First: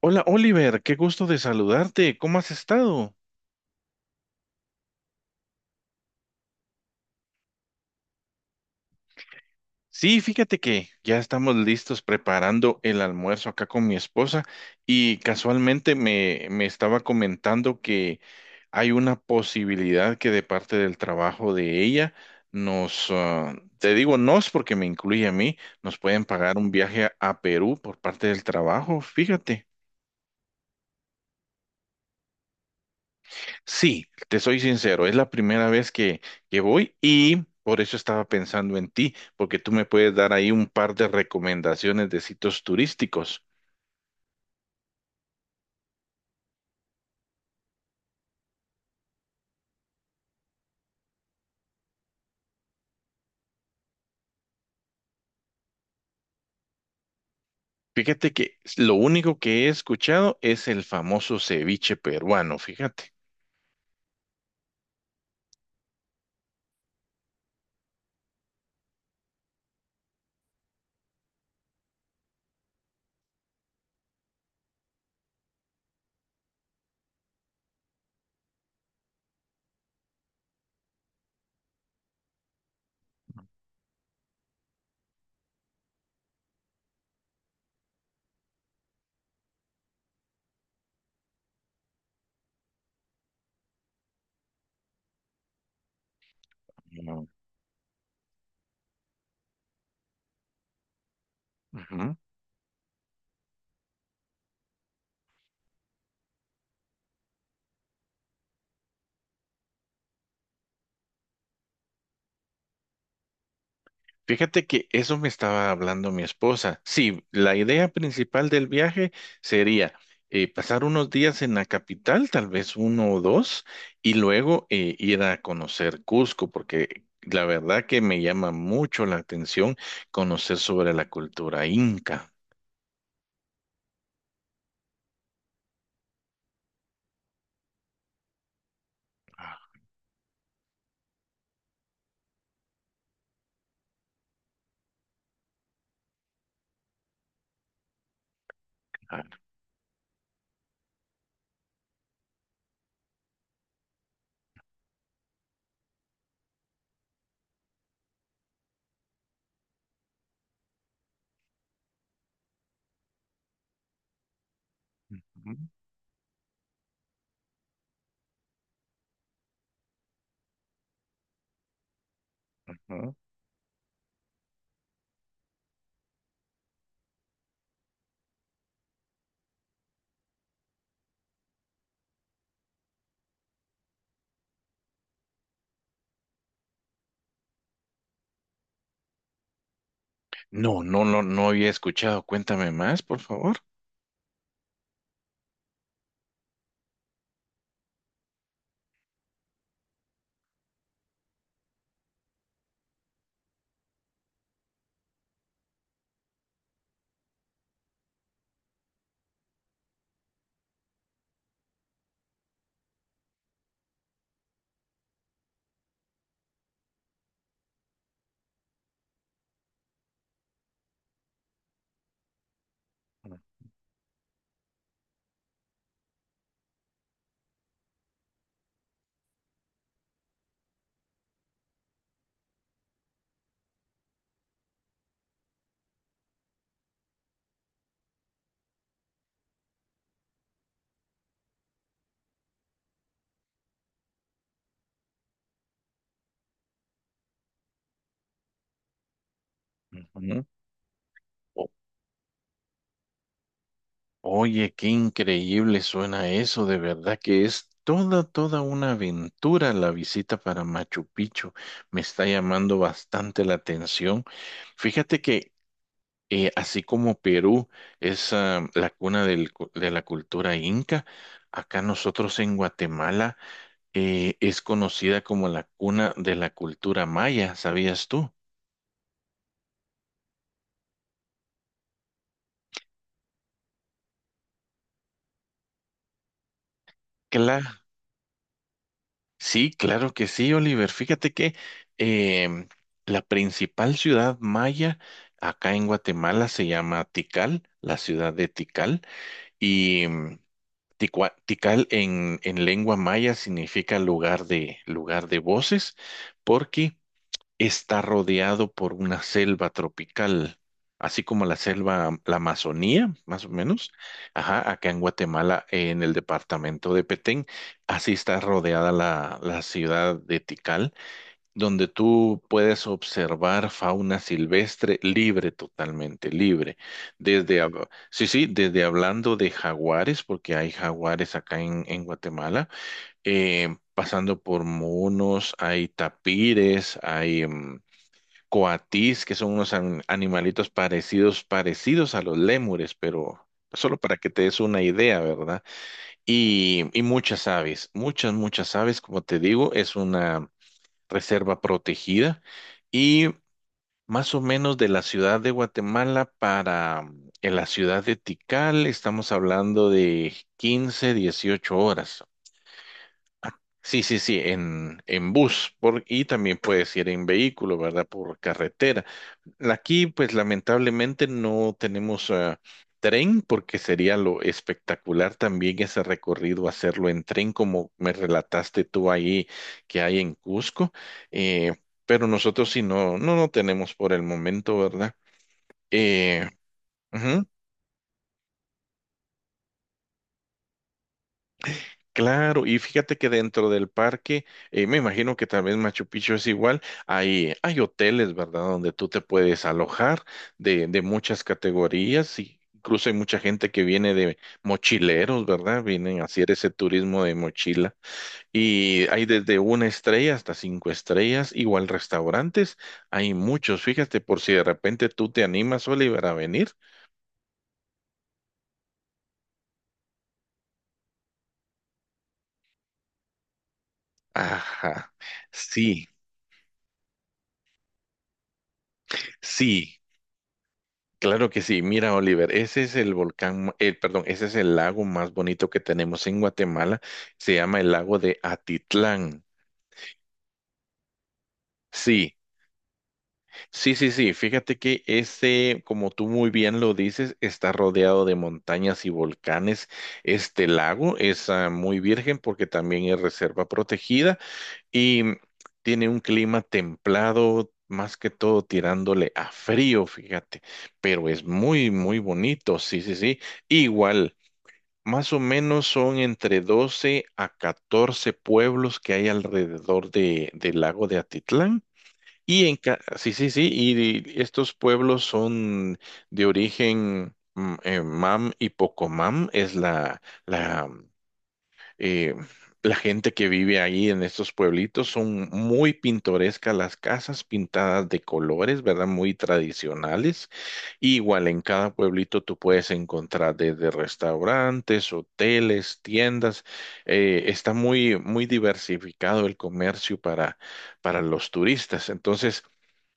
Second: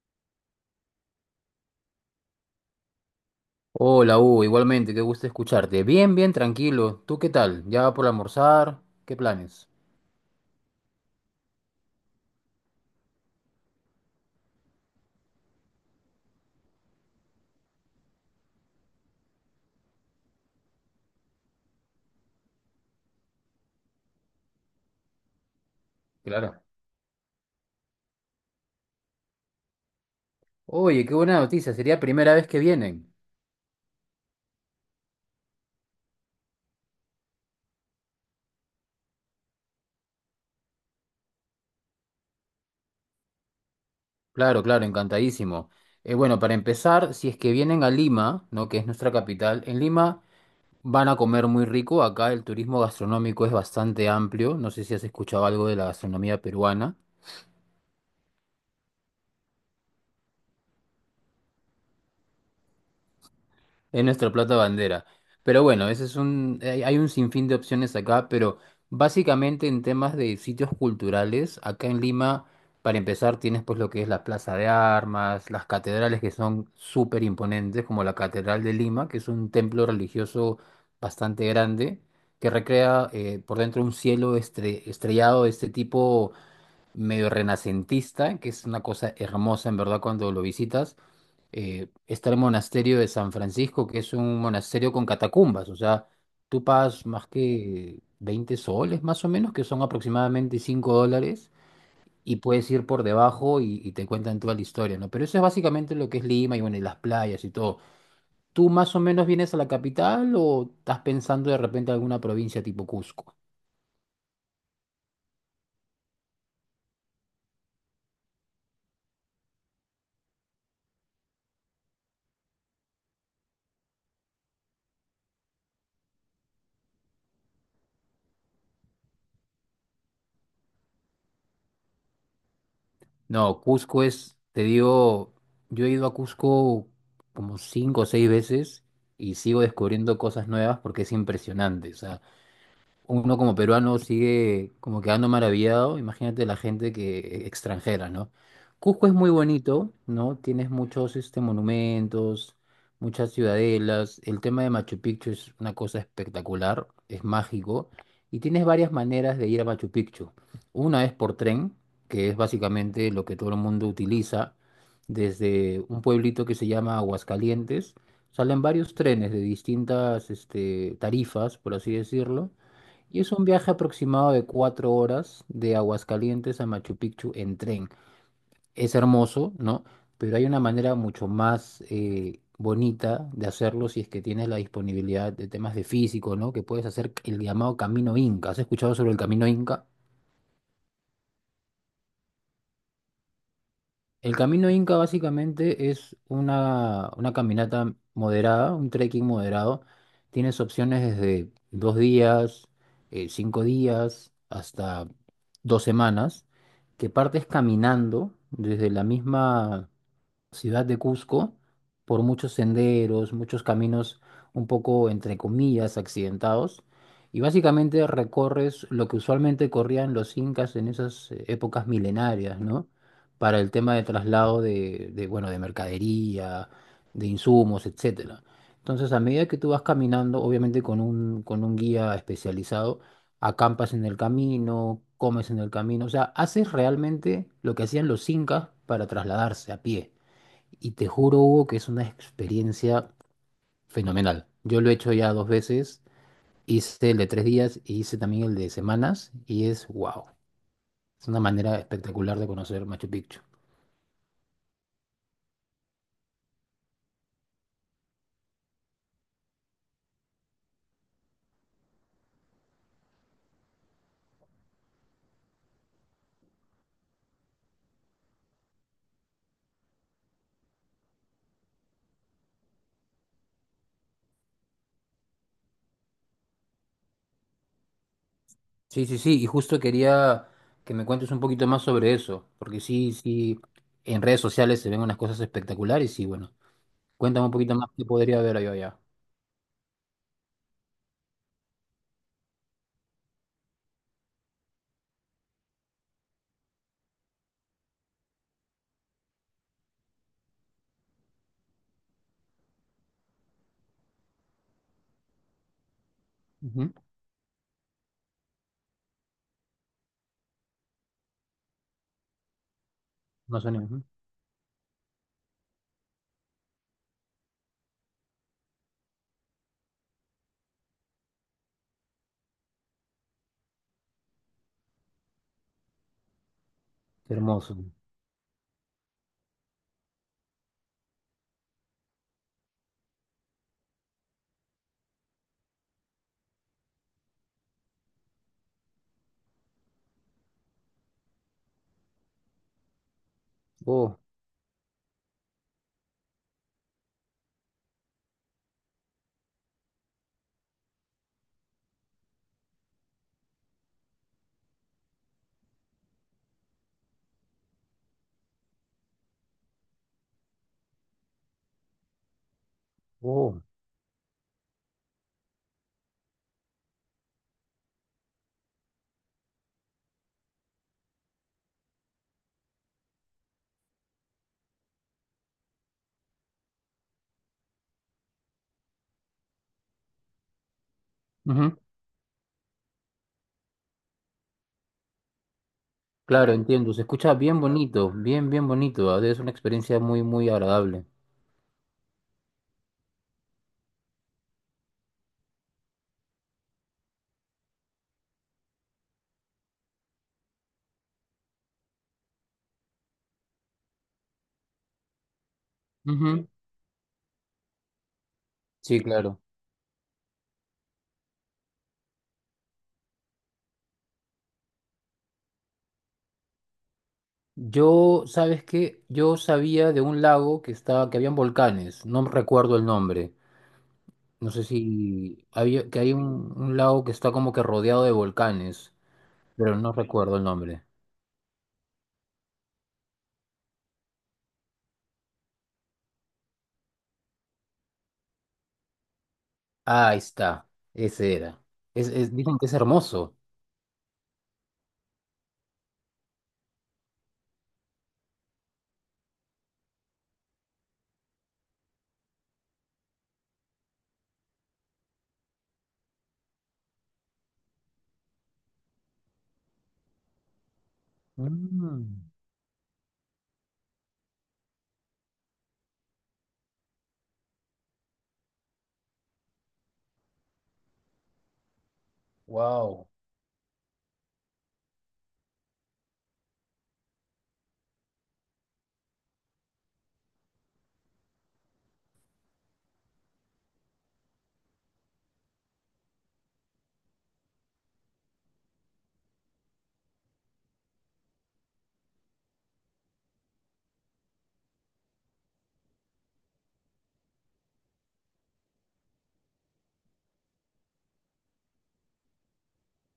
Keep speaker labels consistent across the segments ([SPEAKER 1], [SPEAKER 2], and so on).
[SPEAKER 1] Hola Oliver, qué gusto de saludarte. ¿Cómo has estado?
[SPEAKER 2] Hola, Hugo, igualmente, qué gusto escucharte. Bien, bien, tranquilo. ¿Tú qué tal? ¿Ya por almorzar? ¿Qué planes?
[SPEAKER 1] Sí, fíjate que ya estamos listos preparando el almuerzo acá con mi esposa y casualmente me estaba comentando que hay una posibilidad que de parte del trabajo de ella nos, te digo nos porque me incluye a mí, nos pueden pagar
[SPEAKER 2] Claro.
[SPEAKER 1] un viaje a Perú por parte del trabajo, fíjate.
[SPEAKER 2] Oye, qué buena noticia, sería primera vez que vienen.
[SPEAKER 1] Sí, te soy sincero, es la primera vez que voy y por eso estaba pensando en ti, porque tú me puedes dar ahí un par de recomendaciones de sitios turísticos.
[SPEAKER 2] Claro, claro, encantadísimo. Bueno, para empezar, si es que vienen a Lima, ¿no? Que es nuestra capital, en Lima van a comer muy rico. Acá el turismo gastronómico es bastante amplio. No sé si has escuchado algo de la gastronomía peruana.
[SPEAKER 1] Fíjate que lo único que he escuchado es el famoso ceviche peruano, fíjate.
[SPEAKER 2] Es nuestro plato bandera. Pero bueno, ese es un, hay un sinfín de opciones acá, pero básicamente en temas de sitios culturales, acá en Lima, para empezar, tienes pues lo que es la Plaza de Armas, las catedrales que son súper imponentes, como la Catedral de Lima, que es un templo religioso bastante grande, que recrea por dentro un cielo estrellado de este tipo medio renacentista, que es una cosa hermosa en verdad cuando lo visitas. Eh, está el monasterio de San Francisco, que es un monasterio con catacumbas, o sea, tú pagas más
[SPEAKER 1] No.
[SPEAKER 2] que 20 soles más o menos, que son aproximadamente 5 dólares,
[SPEAKER 1] Ujú.
[SPEAKER 2] y puedes ir por debajo y te cuentan toda la historia, ¿no? Pero eso es básicamente lo que es Lima y bueno, y las playas y todo. ¿Tú más o menos vienes a la capital o estás pensando de repente alguna provincia tipo Cusco?
[SPEAKER 1] Fíjate que eso me estaba hablando mi esposa. Sí, la idea principal del viaje sería pasar unos días en la capital, tal vez uno o dos, y luego ir a conocer Cusco, porque la verdad que me llama mucho la atención conocer sobre la cultura inca.
[SPEAKER 2] No, Cusco es, te digo, yo he ido a Cusco como cinco o seis veces y
[SPEAKER 1] Ah,
[SPEAKER 2] sigo descubriendo cosas nuevas porque es impresionante. O sea, uno como peruano sigue como quedando maravillado. Imagínate la gente que extranjera, ¿no? Cusco es muy bonito, ¿no? Tienes muchos este, monumentos, muchas ciudadelas. El tema de Machu Picchu es una cosa espectacular, es mágico. Y tienes varias maneras de ir a Machu Picchu. Una es por tren, que es básicamente lo que todo el mundo utiliza,
[SPEAKER 1] ujú,
[SPEAKER 2] desde un pueblito que se llama Aguascalientes. Salen varios trenes de distintas este, tarifas, por así decirlo,
[SPEAKER 1] ujú.
[SPEAKER 2] y es un viaje aproximado de 4 horas de Aguascalientes a Machu Picchu en tren. Es hermoso, ¿no? Pero hay una manera mucho más bonita de hacerlo si es que tienes la disponibilidad de temas de físico, ¿no? Que puedes hacer el llamado Camino Inca. ¿Has escuchado sobre el Camino Inca?
[SPEAKER 1] No, no, no, no había escuchado. Cuéntame más, por favor.
[SPEAKER 2] El camino Inca básicamente es una caminata moderada, un trekking moderado. Tienes opciones desde dos días, cinco días, hasta dos semanas, que partes caminando desde la misma ciudad de Cusco por muchos senderos, muchos caminos un poco, entre comillas, accidentados. Y básicamente recorres lo que usualmente corrían los incas en esas épocas milenarias, ¿no? Para el tema de traslado de, bueno, de mercadería, de insumos, etcétera. Entonces, a medida que tú vas caminando, obviamente con un guía especializado, acampas en el camino, comes en el camino, o sea, haces realmente lo que hacían los incas para trasladarse a pie. Y te juro, Hugo, que es una experiencia fenomenal. Yo lo he hecho ya dos veces, hice el de tres días y hice también el de semanas y es wow.
[SPEAKER 1] Ujú.
[SPEAKER 2] Es una
[SPEAKER 1] O-
[SPEAKER 2] manera espectacular de conocer Machu Picchu.
[SPEAKER 1] Oye, qué increíble suena eso, de verdad que es toda, toda una aventura la visita para Machu Picchu. Me está llamando bastante la atención. Fíjate que así como Perú es la cuna de la cultura inca, acá nosotros en Guatemala es conocida como la cuna de la cultura maya, ¿sabías tú?
[SPEAKER 2] Sí, sí, sí, y justo quería que me cuentes un poquito más sobre eso, porque sí, sí, en redes sociales se ven unas cosas espectaculares y bueno, cuéntame un
[SPEAKER 1] Claro.
[SPEAKER 2] poquito más qué podría ver yo allá.
[SPEAKER 1] Sí, claro que sí, Oliver. Fíjate que em, la principal ciudad maya acá en Guatemala se llama Tikal, la ciudad de Tikal, y Tikal en lengua maya significa lugar de voces,
[SPEAKER 2] Ujú.
[SPEAKER 1] porque está rodeado por una selva tropical, así como la selva, la Amazonía, más o
[SPEAKER 2] Más o menos,
[SPEAKER 1] menos.
[SPEAKER 2] ujú.
[SPEAKER 1] Ajá, acá en Guatemala, en el departamento de Petén, así está rodeada la ciudad de Tikal, donde tú puedes observar fauna silvestre libre, totalmente libre.
[SPEAKER 2] Qué hermoso.
[SPEAKER 1] Sí, sí, desde hablando de jaguares, porque hay jaguares acá en Guatemala, pasando por monos, hay tapires, hay coatís, que son unos animalitos parecidos, a los lémures, pero solo
[SPEAKER 2] Oh,
[SPEAKER 1] para que te des una idea, ¿verdad? Y muchas aves, muchas, muchas aves, como te digo, es una reserva protegida y más o menos de la ciudad de Guatemala para en la ciudad de Tikal estamos hablando de 15 18 horas.
[SPEAKER 2] oh.
[SPEAKER 1] Sí, sí, sí, en bus por, y también puedes ir en vehículo, ¿verdad? Por carretera. Aquí, pues lamentablemente no tenemos tren porque sería lo espectacular también ese recorrido, hacerlo en tren como me relataste tú ahí que hay en Cusco. Eh,
[SPEAKER 2] Ujú.
[SPEAKER 1] pero nosotros sí no, no, no tenemos por el momento, ¿verdad? Eh,
[SPEAKER 2] Claro, entiendo. Se escucha
[SPEAKER 1] Ujú.
[SPEAKER 2] bien bonito, bien, bien bonito. Es una experiencia muy, muy agradable.
[SPEAKER 1] Claro, y fíjate que dentro del parque, me imagino que también Machu Picchu es igual, hay hoteles, ¿verdad? Donde tú te puedes alojar de muchas categorías y incluso hay mucha gente que viene de mochileros, ¿verdad? Vienen a
[SPEAKER 2] Ujú.
[SPEAKER 1] hacer ese turismo de mochila
[SPEAKER 2] Sí,
[SPEAKER 1] y hay
[SPEAKER 2] claro.
[SPEAKER 1] desde una estrella hasta cinco estrellas, igual restaurantes, hay muchos, fíjate, por si de repente tú te animas, Oliver, a venir.
[SPEAKER 2] Yo, ¿sabes qué? Yo sabía de un lago que estaba, que habían volcanes. No recuerdo el nombre. No sé
[SPEAKER 1] Ajá,
[SPEAKER 2] si había, que
[SPEAKER 1] sí,
[SPEAKER 2] hay un lago que está como que rodeado de volcanes, pero no
[SPEAKER 1] sí.
[SPEAKER 2] recuerdo el nombre.
[SPEAKER 1] Claro que sí. Mira, Oliver, ese es el volcán, perdón, ese es el lago más bonito que tenemos en Guatemala. Se llama el lago de Atitlán.
[SPEAKER 2] Ah, ahí está. Ese era.
[SPEAKER 1] Sí,
[SPEAKER 2] Es- dicen que es hermoso.
[SPEAKER 1] sí, sí, sí. Fíjate que ese, como tú muy bien lo dices, está rodeado de montañas y volcanes. Este lago es muy virgen porque también es reserva protegida y tiene un clima templado, más que todo tirándole a frío, fíjate. Pero es muy, muy
[SPEAKER 2] Mm,
[SPEAKER 1] bonito. Sí, sí, sí. Igual. Más o menos son entre 12 a 14 pueblos que hay alrededor del lago de Atitlán.
[SPEAKER 2] wow.
[SPEAKER 1] Sí, sí, sí, y estos pueblos son de origen Mam y Pocomam, es la eh, la gente que vive ahí en estos pueblitos son muy pintorescas, las casas pintadas de colores, ¿verdad? Muy tradicionales. Y igual en cada pueblito tú puedes encontrar desde restaurantes, hoteles, tiendas. Está muy, muy diversificado el comercio para, los turistas. Entonces,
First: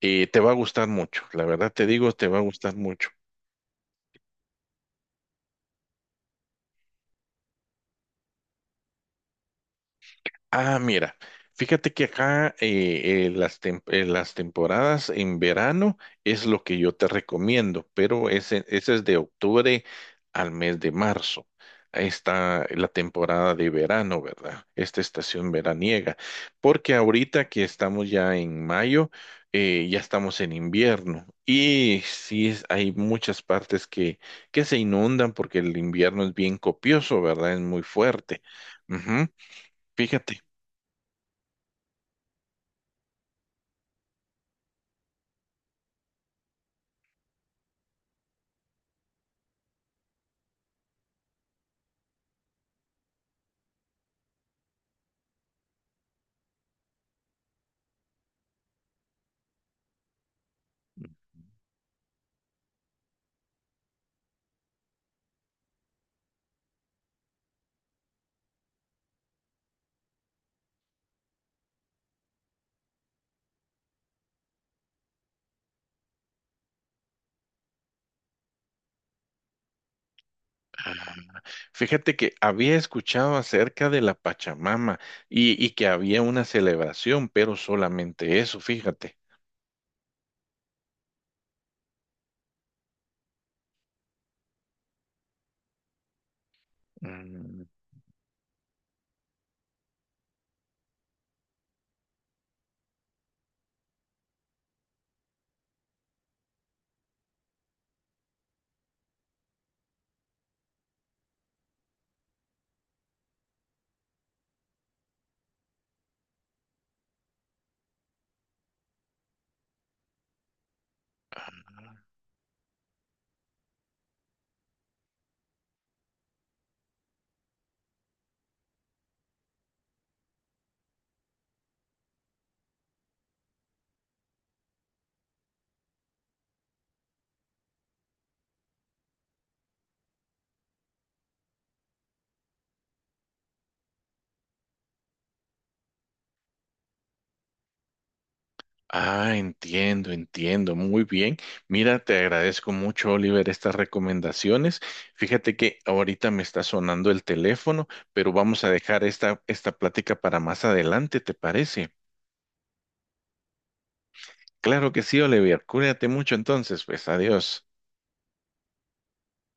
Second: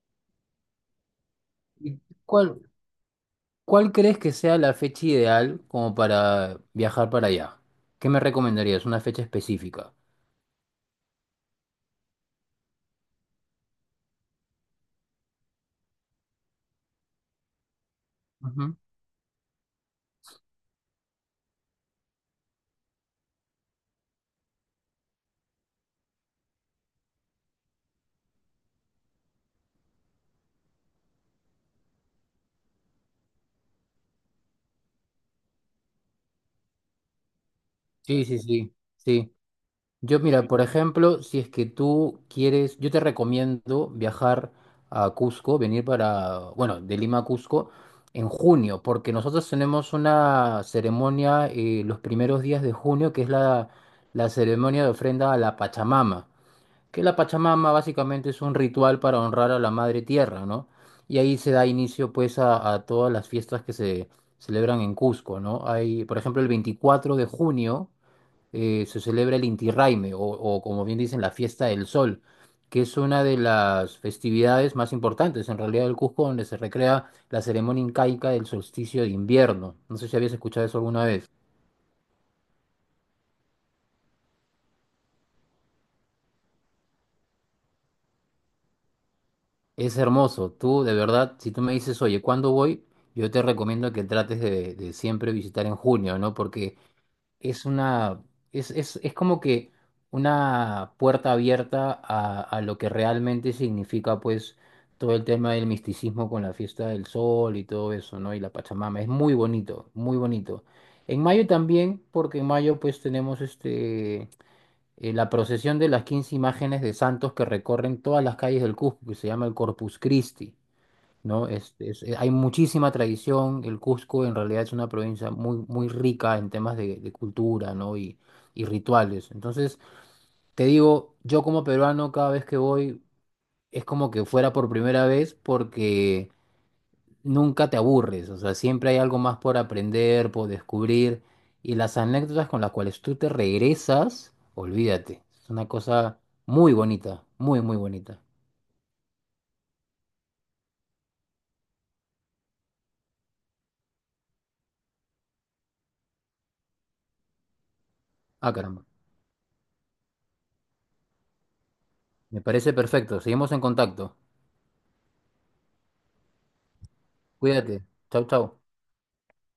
[SPEAKER 1] te va a gustar mucho, la verdad te
[SPEAKER 2] ¿Y
[SPEAKER 1] digo, te va a
[SPEAKER 2] cuál?
[SPEAKER 1] gustar mucho.
[SPEAKER 2] ¿Cuál crees que sea la fecha ideal como para viajar para allá? ¿Qué me recomendarías? Una fecha específica.
[SPEAKER 1] Ah, mira, fíjate que acá las temporadas en verano es lo que yo te recomiendo, pero ese,
[SPEAKER 2] Ujú.
[SPEAKER 1] ese es de octubre al mes de marzo. Ahí está la temporada de verano, ¿verdad? Esta estación veraniega. Porque ahorita que estamos ya en mayo, ya estamos en invierno. Y sí, es- hay muchas partes que se inundan porque el invierno es bien copioso, ¿verdad? Es muy
[SPEAKER 2] Sí, sí,
[SPEAKER 1] fuerte.
[SPEAKER 2] sí,
[SPEAKER 1] Ujú.
[SPEAKER 2] sí. Yo,
[SPEAKER 1] Fíjate.
[SPEAKER 2] mira, por ejemplo, si es que tú quieres, yo te recomiendo viajar a Cusco, venir para, bueno, de Lima a Cusco en junio, porque nosotros tenemos una ceremonia los primeros días de junio, que es la, la ceremonia de ofrenda a la Pachamama. Que la Pachamama básicamente es un ritual para honrar a la Madre Tierra, ¿no? Y ahí se da inicio pues a todas las fiestas que se celebran en Cusco, ¿no? Hay, por ejemplo, el 24 de junio se celebra el Inti Raymi, o como bien dicen, la Fiesta del Sol, que es una de las festividades más importantes en realidad del Cusco, donde se recrea la ceremonia incaica del solsticio de invierno. No sé si habías escuchado eso alguna vez.
[SPEAKER 1] Fíjate que había escuchado acerca de la Pachamama y que había una celebración, pero solamente eso, fíjate.
[SPEAKER 2] Es hermoso. Tú, de verdad, si tú me dices, oye, ¿cuándo voy? Yo te recomiendo que trates de siempre visitar en junio, ¿no? Porque
[SPEAKER 1] Mm.
[SPEAKER 2] es una, es como que una puerta abierta a lo que realmente significa, pues, todo el tema del misticismo con la fiesta del sol y todo eso, ¿no? Y la Pachamama. Es muy bonito, muy bonito. En mayo también, porque en mayo, pues, tenemos este la procesión de las 15 imágenes de santos que recorren todas las calles del Cusco, que se llama el Corpus Christi, ¿no? Es- hay muchísima tradición, el Cusco en realidad es una provincia muy, muy rica en temas de cultura, ¿no? Y rituales. Entonces, te digo, yo como peruano cada vez que voy es como que fuera por primera vez porque nunca te aburres, o sea, siempre hay algo más por aprender, por descubrir, y las anécdotas con las cuales tú te regresas, olvídate, es una cosa muy bonita, muy, muy bonita.
[SPEAKER 1] Ah, entiendo, entiendo. Muy bien. Mira, te agradezco mucho, Oliver, estas recomendaciones. Fíjate que ahorita me está sonando el teléfono, pero
[SPEAKER 2] Ah,
[SPEAKER 1] vamos a
[SPEAKER 2] caramba,
[SPEAKER 1] dejar esta, plática para más adelante, ¿te parece?
[SPEAKER 2] me parece perfecto, seguimos en contacto,
[SPEAKER 1] Claro que sí, Oliver. Cuídate mucho entonces, pues adiós.
[SPEAKER 2] cuídate, chau, chau.